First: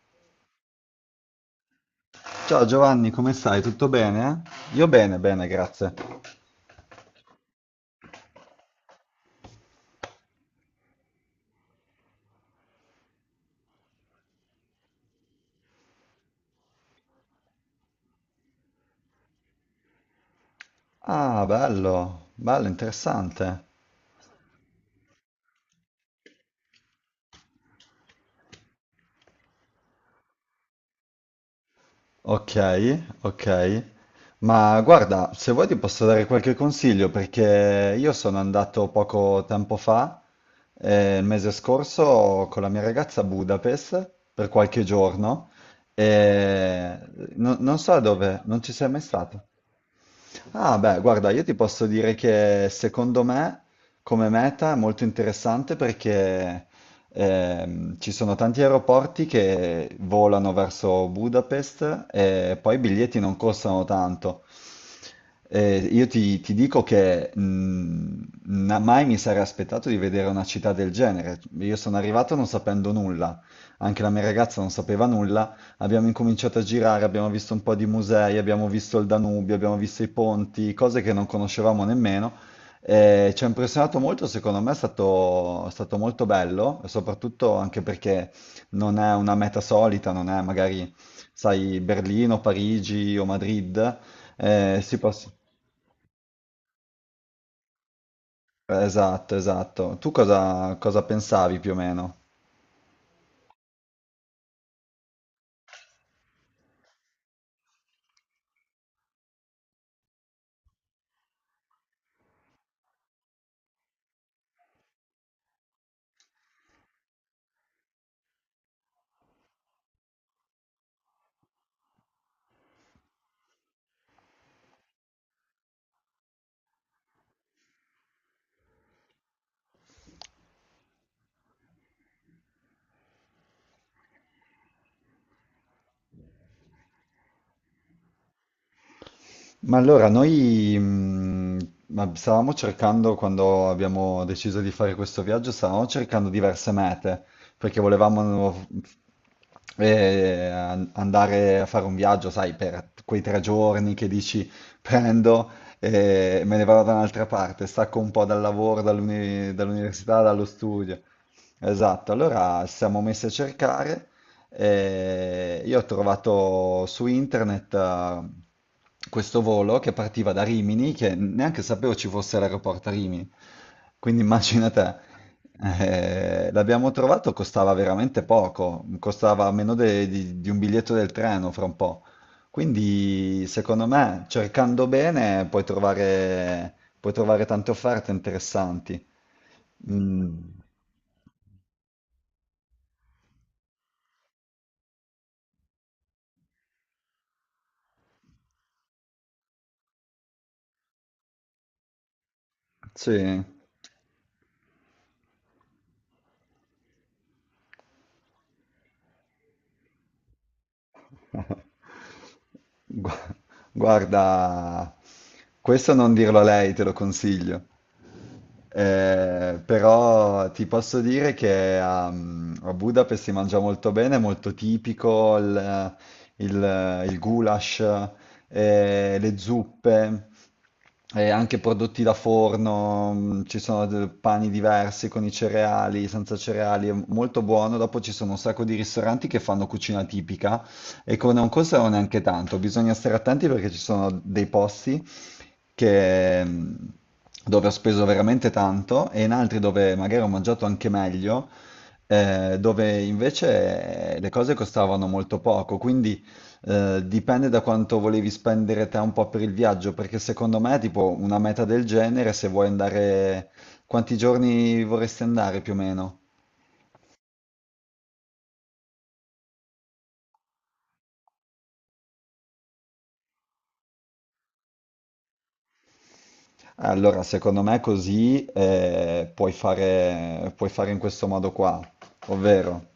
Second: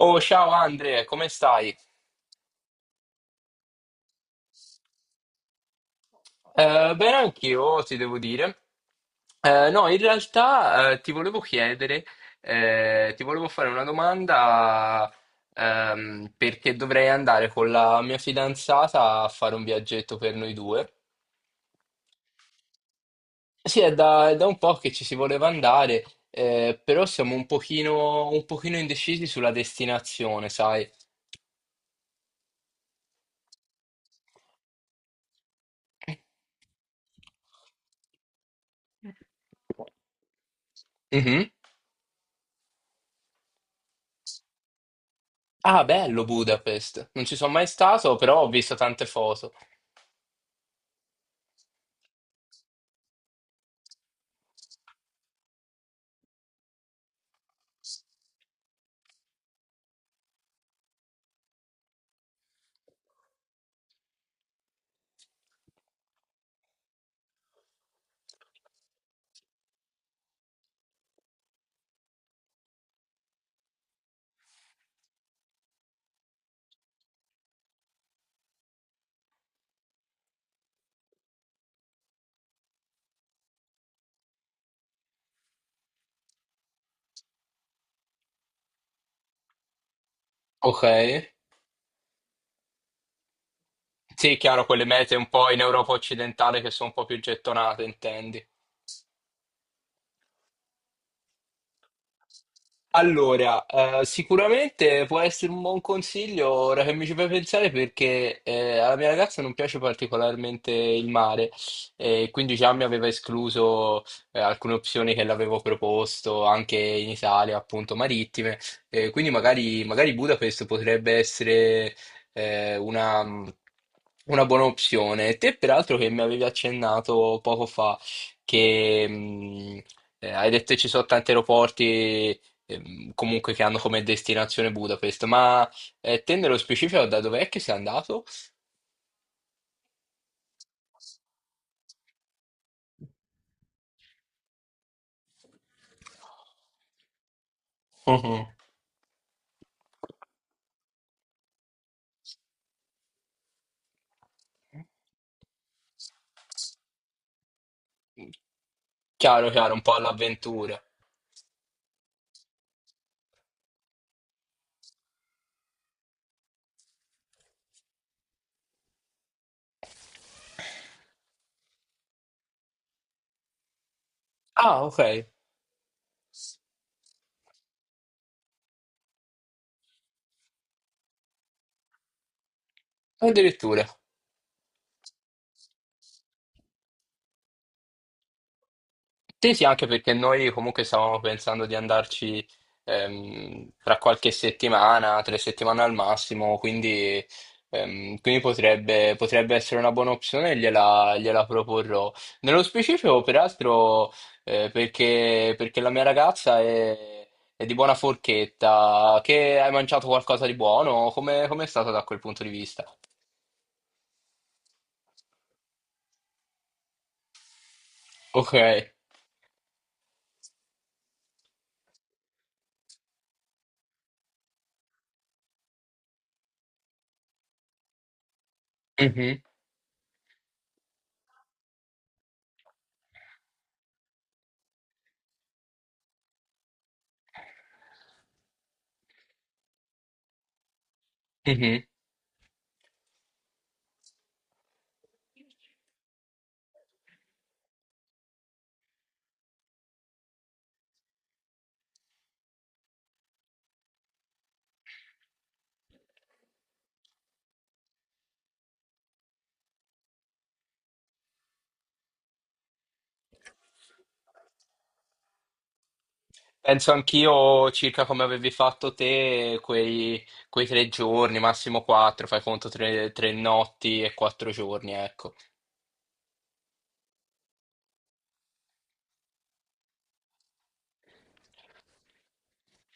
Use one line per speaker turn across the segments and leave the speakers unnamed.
Oh, ciao Andre, come stai?
Ciao Giovanni, come stai? Tutto bene? Io bene, bene, grazie.
Bene, anch'io ti devo dire. No, in realtà, ti volevo chiedere, ti volevo fare una domanda, perché dovrei andare con la mia fidanzata a fare un viaggetto per noi due.
Ah, bello, bello, interessante.
Sì, è da un po' che ci si voleva andare, però siamo un pochino indecisi sulla destinazione, sai?
Ok, ok. Ma guarda, se vuoi ti posso dare qualche consiglio perché io sono andato poco tempo fa, il
Mhm.
mese scorso, con la mia ragazza a Budapest per qualche giorno
Ah, bello
e
Budapest. Non ci sono mai
non so
stato, però
dove,
ho
non ci
visto
sei mai
tante
stato.
foto.
Ah, beh, guarda, io ti posso dire che secondo me come meta è molto interessante perché ci sono tanti aeroporti che volano verso Budapest e poi i biglietti non costano tanto. Io ti dico che mai mi sarei aspettato di vedere una città del genere. Io sono arrivato non sapendo nulla, anche la mia ragazza non sapeva nulla. Abbiamo incominciato a girare, abbiamo visto un po' di musei, abbiamo visto il Danubio, abbiamo visto i ponti, cose che non conoscevamo nemmeno. Ci ha impressionato molto, secondo me è stato molto bello, e soprattutto anche perché non è una meta solita, non è
Ok.
magari, sai, Berlino, Parigi o Madrid.
Sì, chiaro,
Eh,
quelle
si
mete un
poss-
po' in Europa occidentale che sono un po' più gettonate, intendi.
Esatto, esatto. Tu cosa pensavi più o meno?
Allora, sicuramente può essere un buon consiglio ora che mi ci fai pensare, perché alla mia ragazza non piace particolarmente il mare, e quindi già mi aveva escluso alcune opzioni che l'avevo proposto anche in Italia, appunto marittime. Quindi magari Budapest potrebbe essere eh, una, una buona opzione. Te peraltro, che mi avevi accennato poco fa che hai detto che ci sono tanti aeroporti, comunque, che hanno come destinazione Budapest. Ma te, nello specifico, da dov'è che sei andato?
Ma allora, noi ma stavamo cercando, quando abbiamo deciso di fare questo viaggio, stavamo cercando diverse mete, perché
Mhm.
volevamo andare a fare un viaggio, sai, per quei 3 giorni che dici prendo e me ne vado da un'altra parte, stacco un po' dal lavoro,
Chiaro, chiaro, un po'
dall'università, dallo
all'avventura.
studio. Esatto, allora ci siamo messi a cercare. Io ho trovato su internet questo volo che partiva da Rimini, che neanche sapevo ci fosse l'aeroporto a Rimini. Quindi immagina
Ah, ok,
te. L'abbiamo trovato, costava veramente poco, costava meno di un biglietto del treno fra un po'. Quindi
addirittura.
secondo me, cercando bene, puoi trovare tante offerte interessanti.
Sì, sì, anche perché
Mm,
noi comunque stavamo pensando di andarci, tra qualche settimana, 3 settimane al massimo. Quindi potrebbe essere una buona opzione, gliela proporrò. Nello specifico,
sì.
peraltro, perché la mia ragazza è di buona forchetta. Che hai mangiato qualcosa di buono, come è stato da quel punto di vista?
Gua- Guarda, questo non dirlo a lei, te lo consiglio.
Ok.
Però ti posso dire che a Budapest si mangia molto bene, è molto tipico il goulash, le
Mhm,
zuppe, anche prodotti da forno. Ci sono pani diversi con i cereali, senza cereali, è molto buono. Dopo ci sono un sacco di ristoranti che fanno cucina tipica e che non
mhm.
costano neanche tanto. Bisogna stare attenti perché ci sono dei posti che, mh, dove ho speso veramente tanto e in altri dove magari ho mangiato anche meglio, dove invece le cose costavano molto poco. Quindi dipende da quanto volevi spendere te un po' per il viaggio, perché secondo me, tipo, una meta del genere, se vuoi andare, quanti giorni vorresti andare più o meno?
Penso anch'io, circa come avevi fatto te, quei 3 giorni, massimo quattro, fai conto 3 notti e 4 giorni, ecco.
Allora, secondo me così puoi fare in questo modo qua, ovvero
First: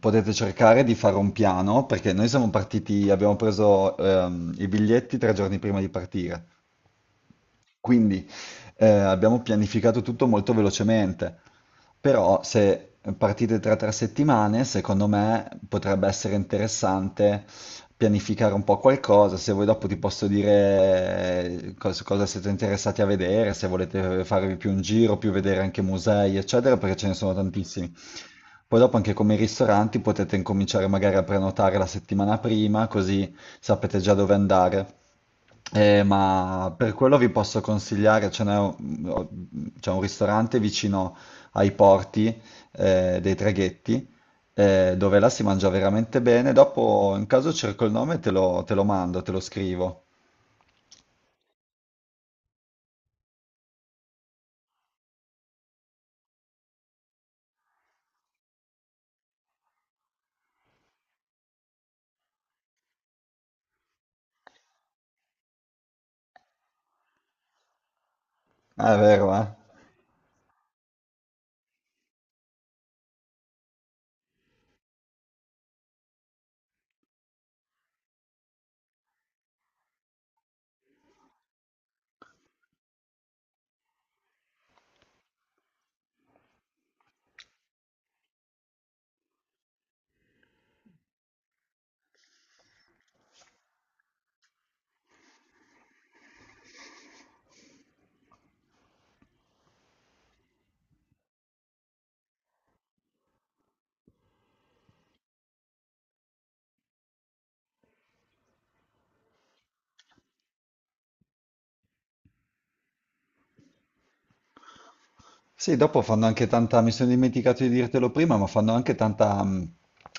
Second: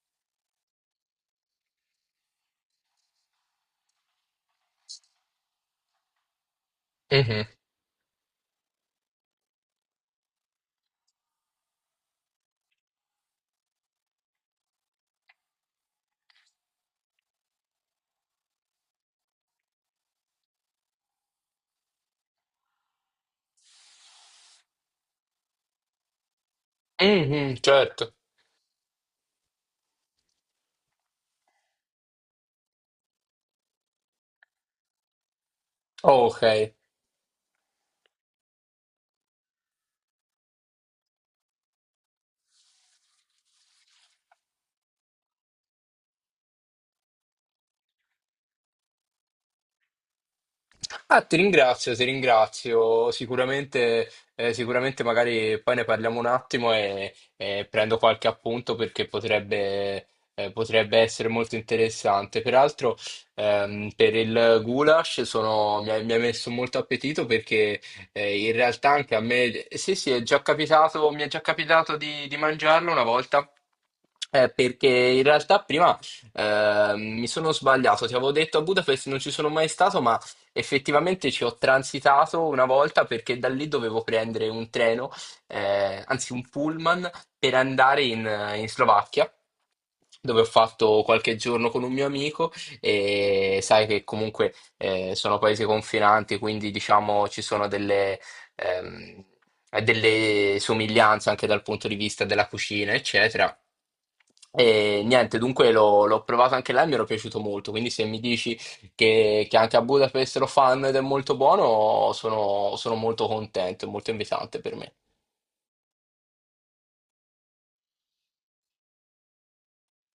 potete cercare di fare un piano perché noi siamo partiti, abbiamo preso i biglietti 3 giorni prima di partire.
Mhm.
Quindi abbiamo pianificato tutto molto velocemente, però se partite tra 3 settimane, secondo me potrebbe essere interessante pianificare un po' qualcosa, se voi dopo ti posso dire cosa siete interessati a vedere, se volete farvi più un giro, più vedere anche musei, eccetera, perché ce ne sono
Mhm,
tantissimi.
certo.
Poi dopo anche come i ristoranti potete incominciare magari a prenotare la settimana prima, così sapete già dove andare.
Ok.
Ma per quello vi posso consigliare, c'è un ristorante vicino ai porti, dei traghetti, dove là si mangia veramente bene. Dopo, in caso cerco il nome, e te lo mando, te lo scrivo.
Ah, ti ringrazio, ti ringrazio. Sicuramente magari poi ne parliamo un attimo, e prendo qualche appunto perché potrebbe essere molto interessante. Peraltro, per il goulash mi ha messo molto appetito, perché in realtà,
Ah, è
anche a
vero, eh?
me, sì, sì, mi è già capitato di mangiarlo una volta. Perché in realtà prima, mi sono sbagliato, ti avevo detto a Budapest non ci sono mai stato, ma effettivamente ci ho transitato una volta, perché da lì dovevo prendere un treno, anzi un pullman, per andare in Slovacchia, dove ho fatto qualche giorno con un mio amico. E sai che comunque, sono paesi confinanti, quindi diciamo ci sono delle, ehm, delle somiglianze anche dal punto di vista della cucina, eccetera. E niente, dunque l'ho provato anche là e mi era piaciuto molto, quindi se mi dici che anche a Budapest lo fanno ed è molto buono, sono molto contento, è molto invitante per me.
Sì, dopo fanno anche tanta, mi sono dimenticato di dirtelo prima, ma fanno anche tanta,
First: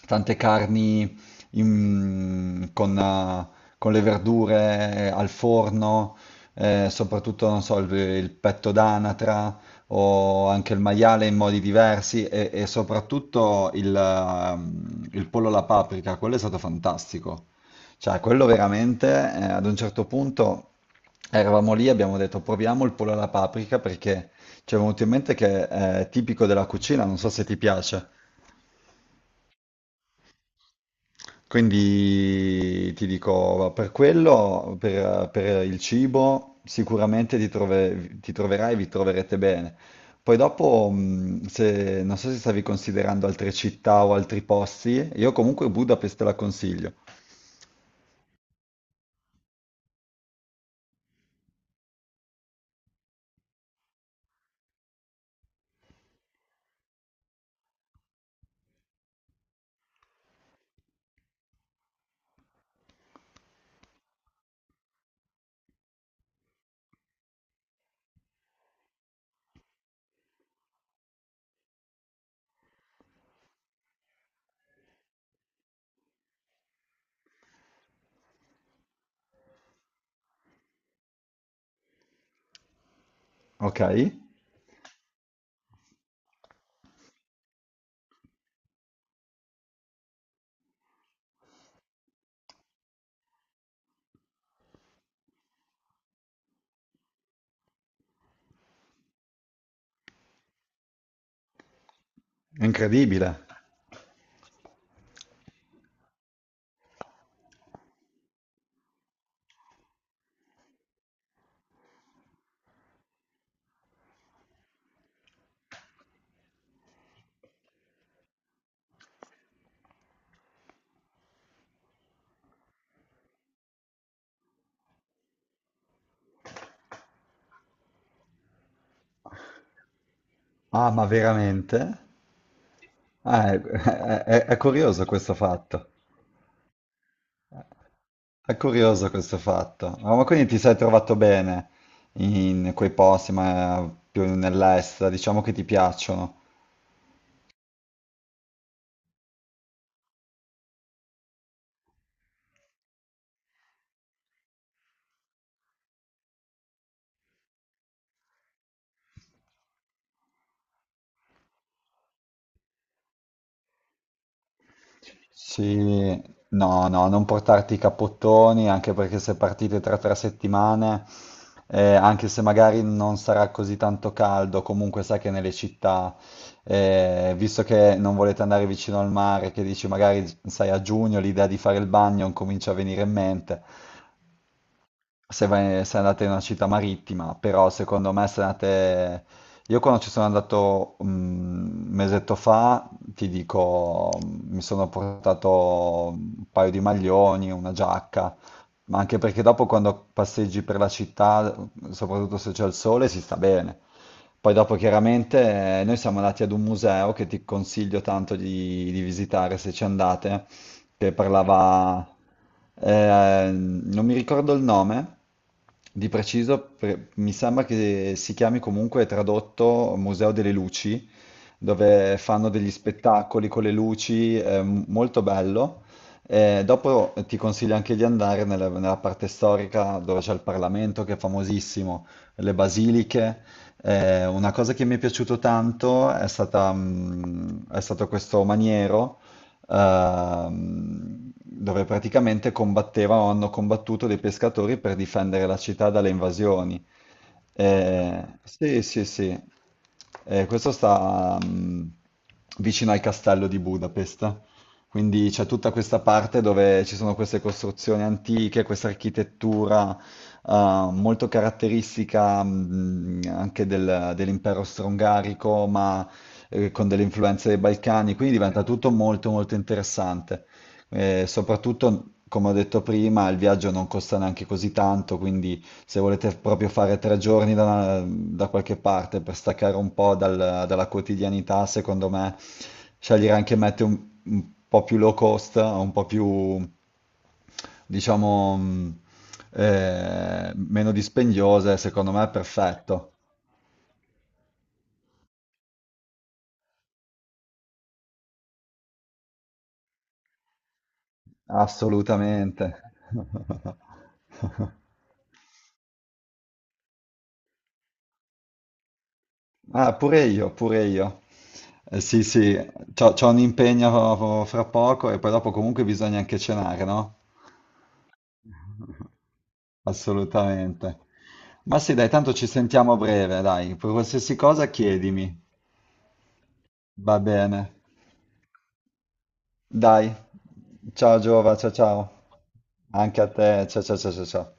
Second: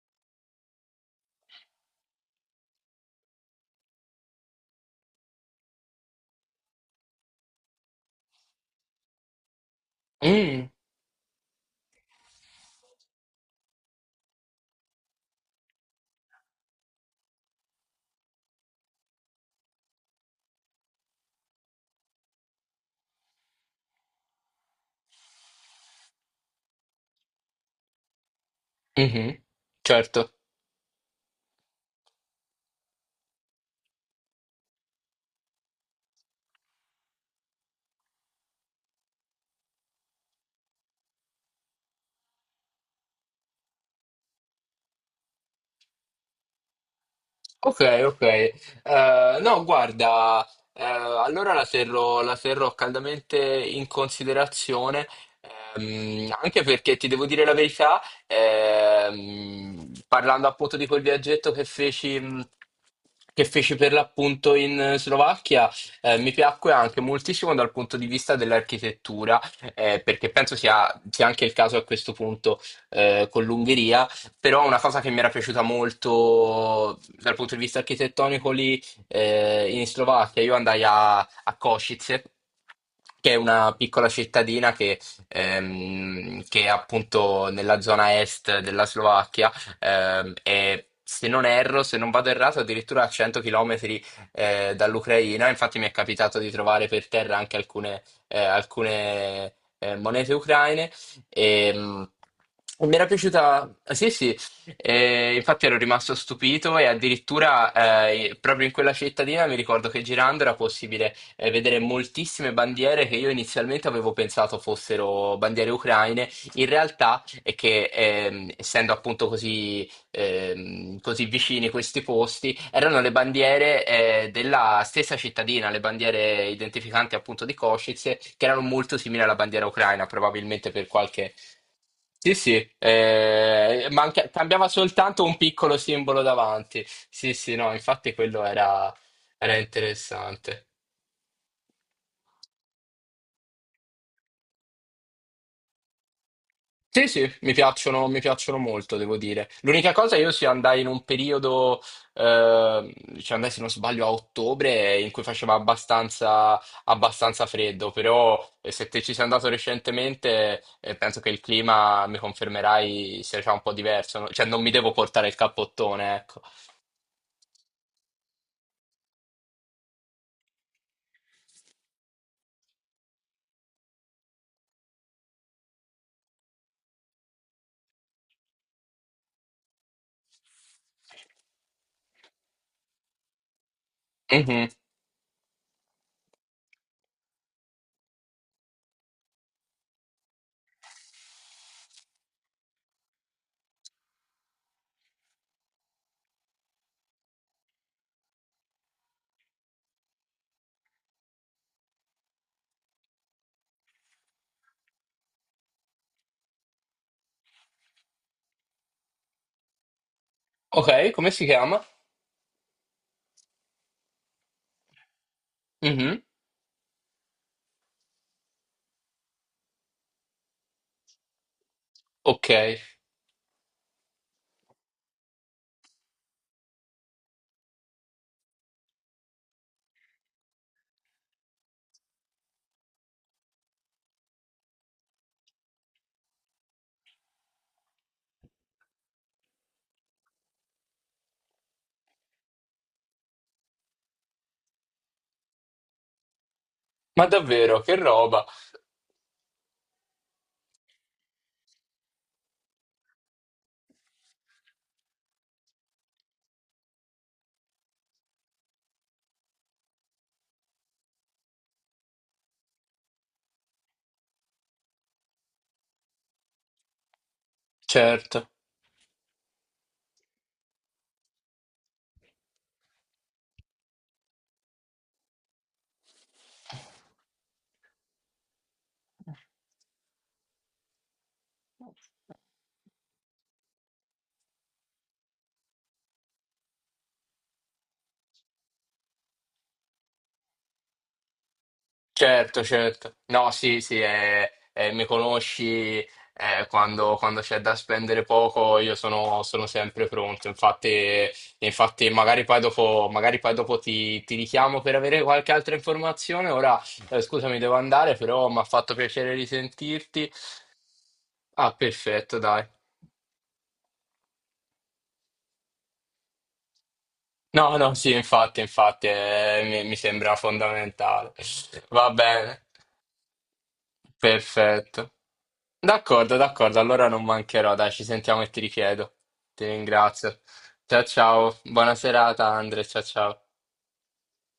tante carni in- con, eh, con le verdure al forno, soprattutto, non so, il petto d'anatra o
Mm,
anche il maiale in modi diversi e soprattutto il pollo alla paprika, quello è stato fantastico. Cioè, quello veramente, ad un certo punto eravamo lì e abbiamo detto proviamo il pollo alla paprika perché... Ci è venuto in mente che è tipico della cucina, non so se ti piace.
mhm, certo.
Quindi ti dico, per quello, per il cibo, sicuramente ti troverai e vi troverete bene. Poi dopo, se, non so se stavi considerando altre città o altri posti, io comunque Budapest te la consiglio.
Ok, ok. No, guarda, allora la terrò caldamente in considerazione, anche perché ti devo dire la verità. Parlando appunto di quel viaggetto che feci, per l'appunto in Slovacchia, mi piacque anche moltissimo dal punto di vista dell'architettura, perché penso sia anche il caso, a questo punto, con l'Ungheria. Però una cosa che mi era piaciuta molto dal punto di vista architettonico lì, in Slovacchia: io andai a Košice, che è una
Ok?
piccola
È
cittadina che è appunto nella zona est della Slovacchia. E se non erro, se non vado errato, addirittura a 100 km dall'Ucraina. Infatti mi è capitato di trovare per terra anche alcune monete ucraine. E, mi era
incredibile.
piaciuta, sì, sì. Infatti ero rimasto stupito, e addirittura proprio in quella cittadina mi ricordo che, girando, era possibile vedere moltissime bandiere che io inizialmente avevo pensato fossero bandiere ucraine. In realtà, e che, essendo appunto così, così vicini questi posti, erano le bandiere della stessa cittadina, le bandiere identificanti, appunto, di Kosice, che erano molto simili alla bandiera ucraina, probabilmente per
Ah, ma
qualche.
veramente?
Sì, sì,
Ah, è
cambiava
curioso
soltanto
questo
un piccolo
fatto.
simbolo davanti. Sì, sì, no, infatti quello
È
era
curioso questo
era
fatto. Ah, ma quindi ti
interessante.
sei trovato bene in quei posti, ma più nell'est, diciamo che ti piacciono.
Sì, sì, mi piacciono molto, devo dire. L'unica cosa, io sì, andai in un periodo, cioè andai, se non sbaglio, a ottobre, in cui faceva abbastanza freddo. Però, se te ci sei andato recentemente, penso che il clima, mi confermerai, sia già un po' diverso, no? Cioè non mi devo portare il
Sì,
cappottone, ecco.
no, no, non portarti i cappottoni, anche perché se partite tra tre settimane, anche se magari non sarà così tanto caldo, comunque sai che nelle città, visto che non volete andare vicino al mare, che dici magari, sai, a giugno l'idea di fare il bagno comincia a venire in mente.
Mhm.
Se andate in una città marittima, però secondo me se andate... Io quando ci sono andato un mesetto fa, ti dico, mi sono portato un paio di maglioni, una giacca, ma anche perché dopo quando passeggi per la città, soprattutto se c'è il sole, si sta bene. Poi dopo chiaramente noi siamo andati ad un museo che ti consiglio tanto di visitare se ci andate,
Ok,
che
come si chiama?
parlava, non mi ricordo il nome di
Mhm.
preciso, mi sembra che si chiami comunque tradotto Museo delle Luci, dove
Ok,
fanno degli spettacoli con le luci, è molto bello. Dopo ti consiglio anche di andare nella parte storica dove c'è il Parlamento, che è famosissimo, le basiliche. Una cosa che mi è piaciuto tanto è stato questo maniero, dove praticamente combattevano, o hanno combattuto dei pescatori per difendere la città dalle invasioni.
ma davvero, che roba,
Sì, sì, sì. Questo sta vicino al castello di Budapest. Quindi c'è tutta questa parte dove ci sono queste costruzioni antiche, questa architettura molto caratteristica, anche dell'impero strongarico, ma con delle influenze dei Balcani, quindi
certo.
diventa tutto molto molto interessante. Soprattutto, come ho detto prima, il viaggio non costa neanche così tanto, quindi se volete proprio fare 3 giorni da, da qualche parte per staccare un po' dalla quotidianità, secondo me scegliere anche mete un po' più low cost, un po' più, diciamo, meno dispendiose, secondo me è
Certo,
perfetto.
certo. No, sì, sì, mi conosci, quando c'è da spendere poco, io sono sempre pronto. Infatti, infatti,
Assolutamente.
magari poi dopo ti richiamo per avere qualche altra informazione. Ora, scusami, devo andare, però mi ha fatto piacere
Ah, pure
risentirti.
io, pure io.
Ah,
Sì,
perfetto,
sì,
dai.
c'ho un impegno fra poco e poi dopo comunque bisogna anche cenare, no?
No, no, sì, infatti, infatti, mi sembra
Assolutamente.
fondamentale.
Ma sì, dai,
Va
tanto ci
bene,
sentiamo a breve, dai. Per qualsiasi cosa
perfetto.
chiedimi.
D'accordo, d'accordo, allora
Va
non
bene.
mancherò, dai, ci sentiamo e ti richiedo. Ti
Dai.
ringrazio. Ciao
Ciao Giova,
ciao,
ciao
buona
ciao.
serata Andre, ciao
Anche a
ciao.
te. Ciao ciao ciao ciao ciao.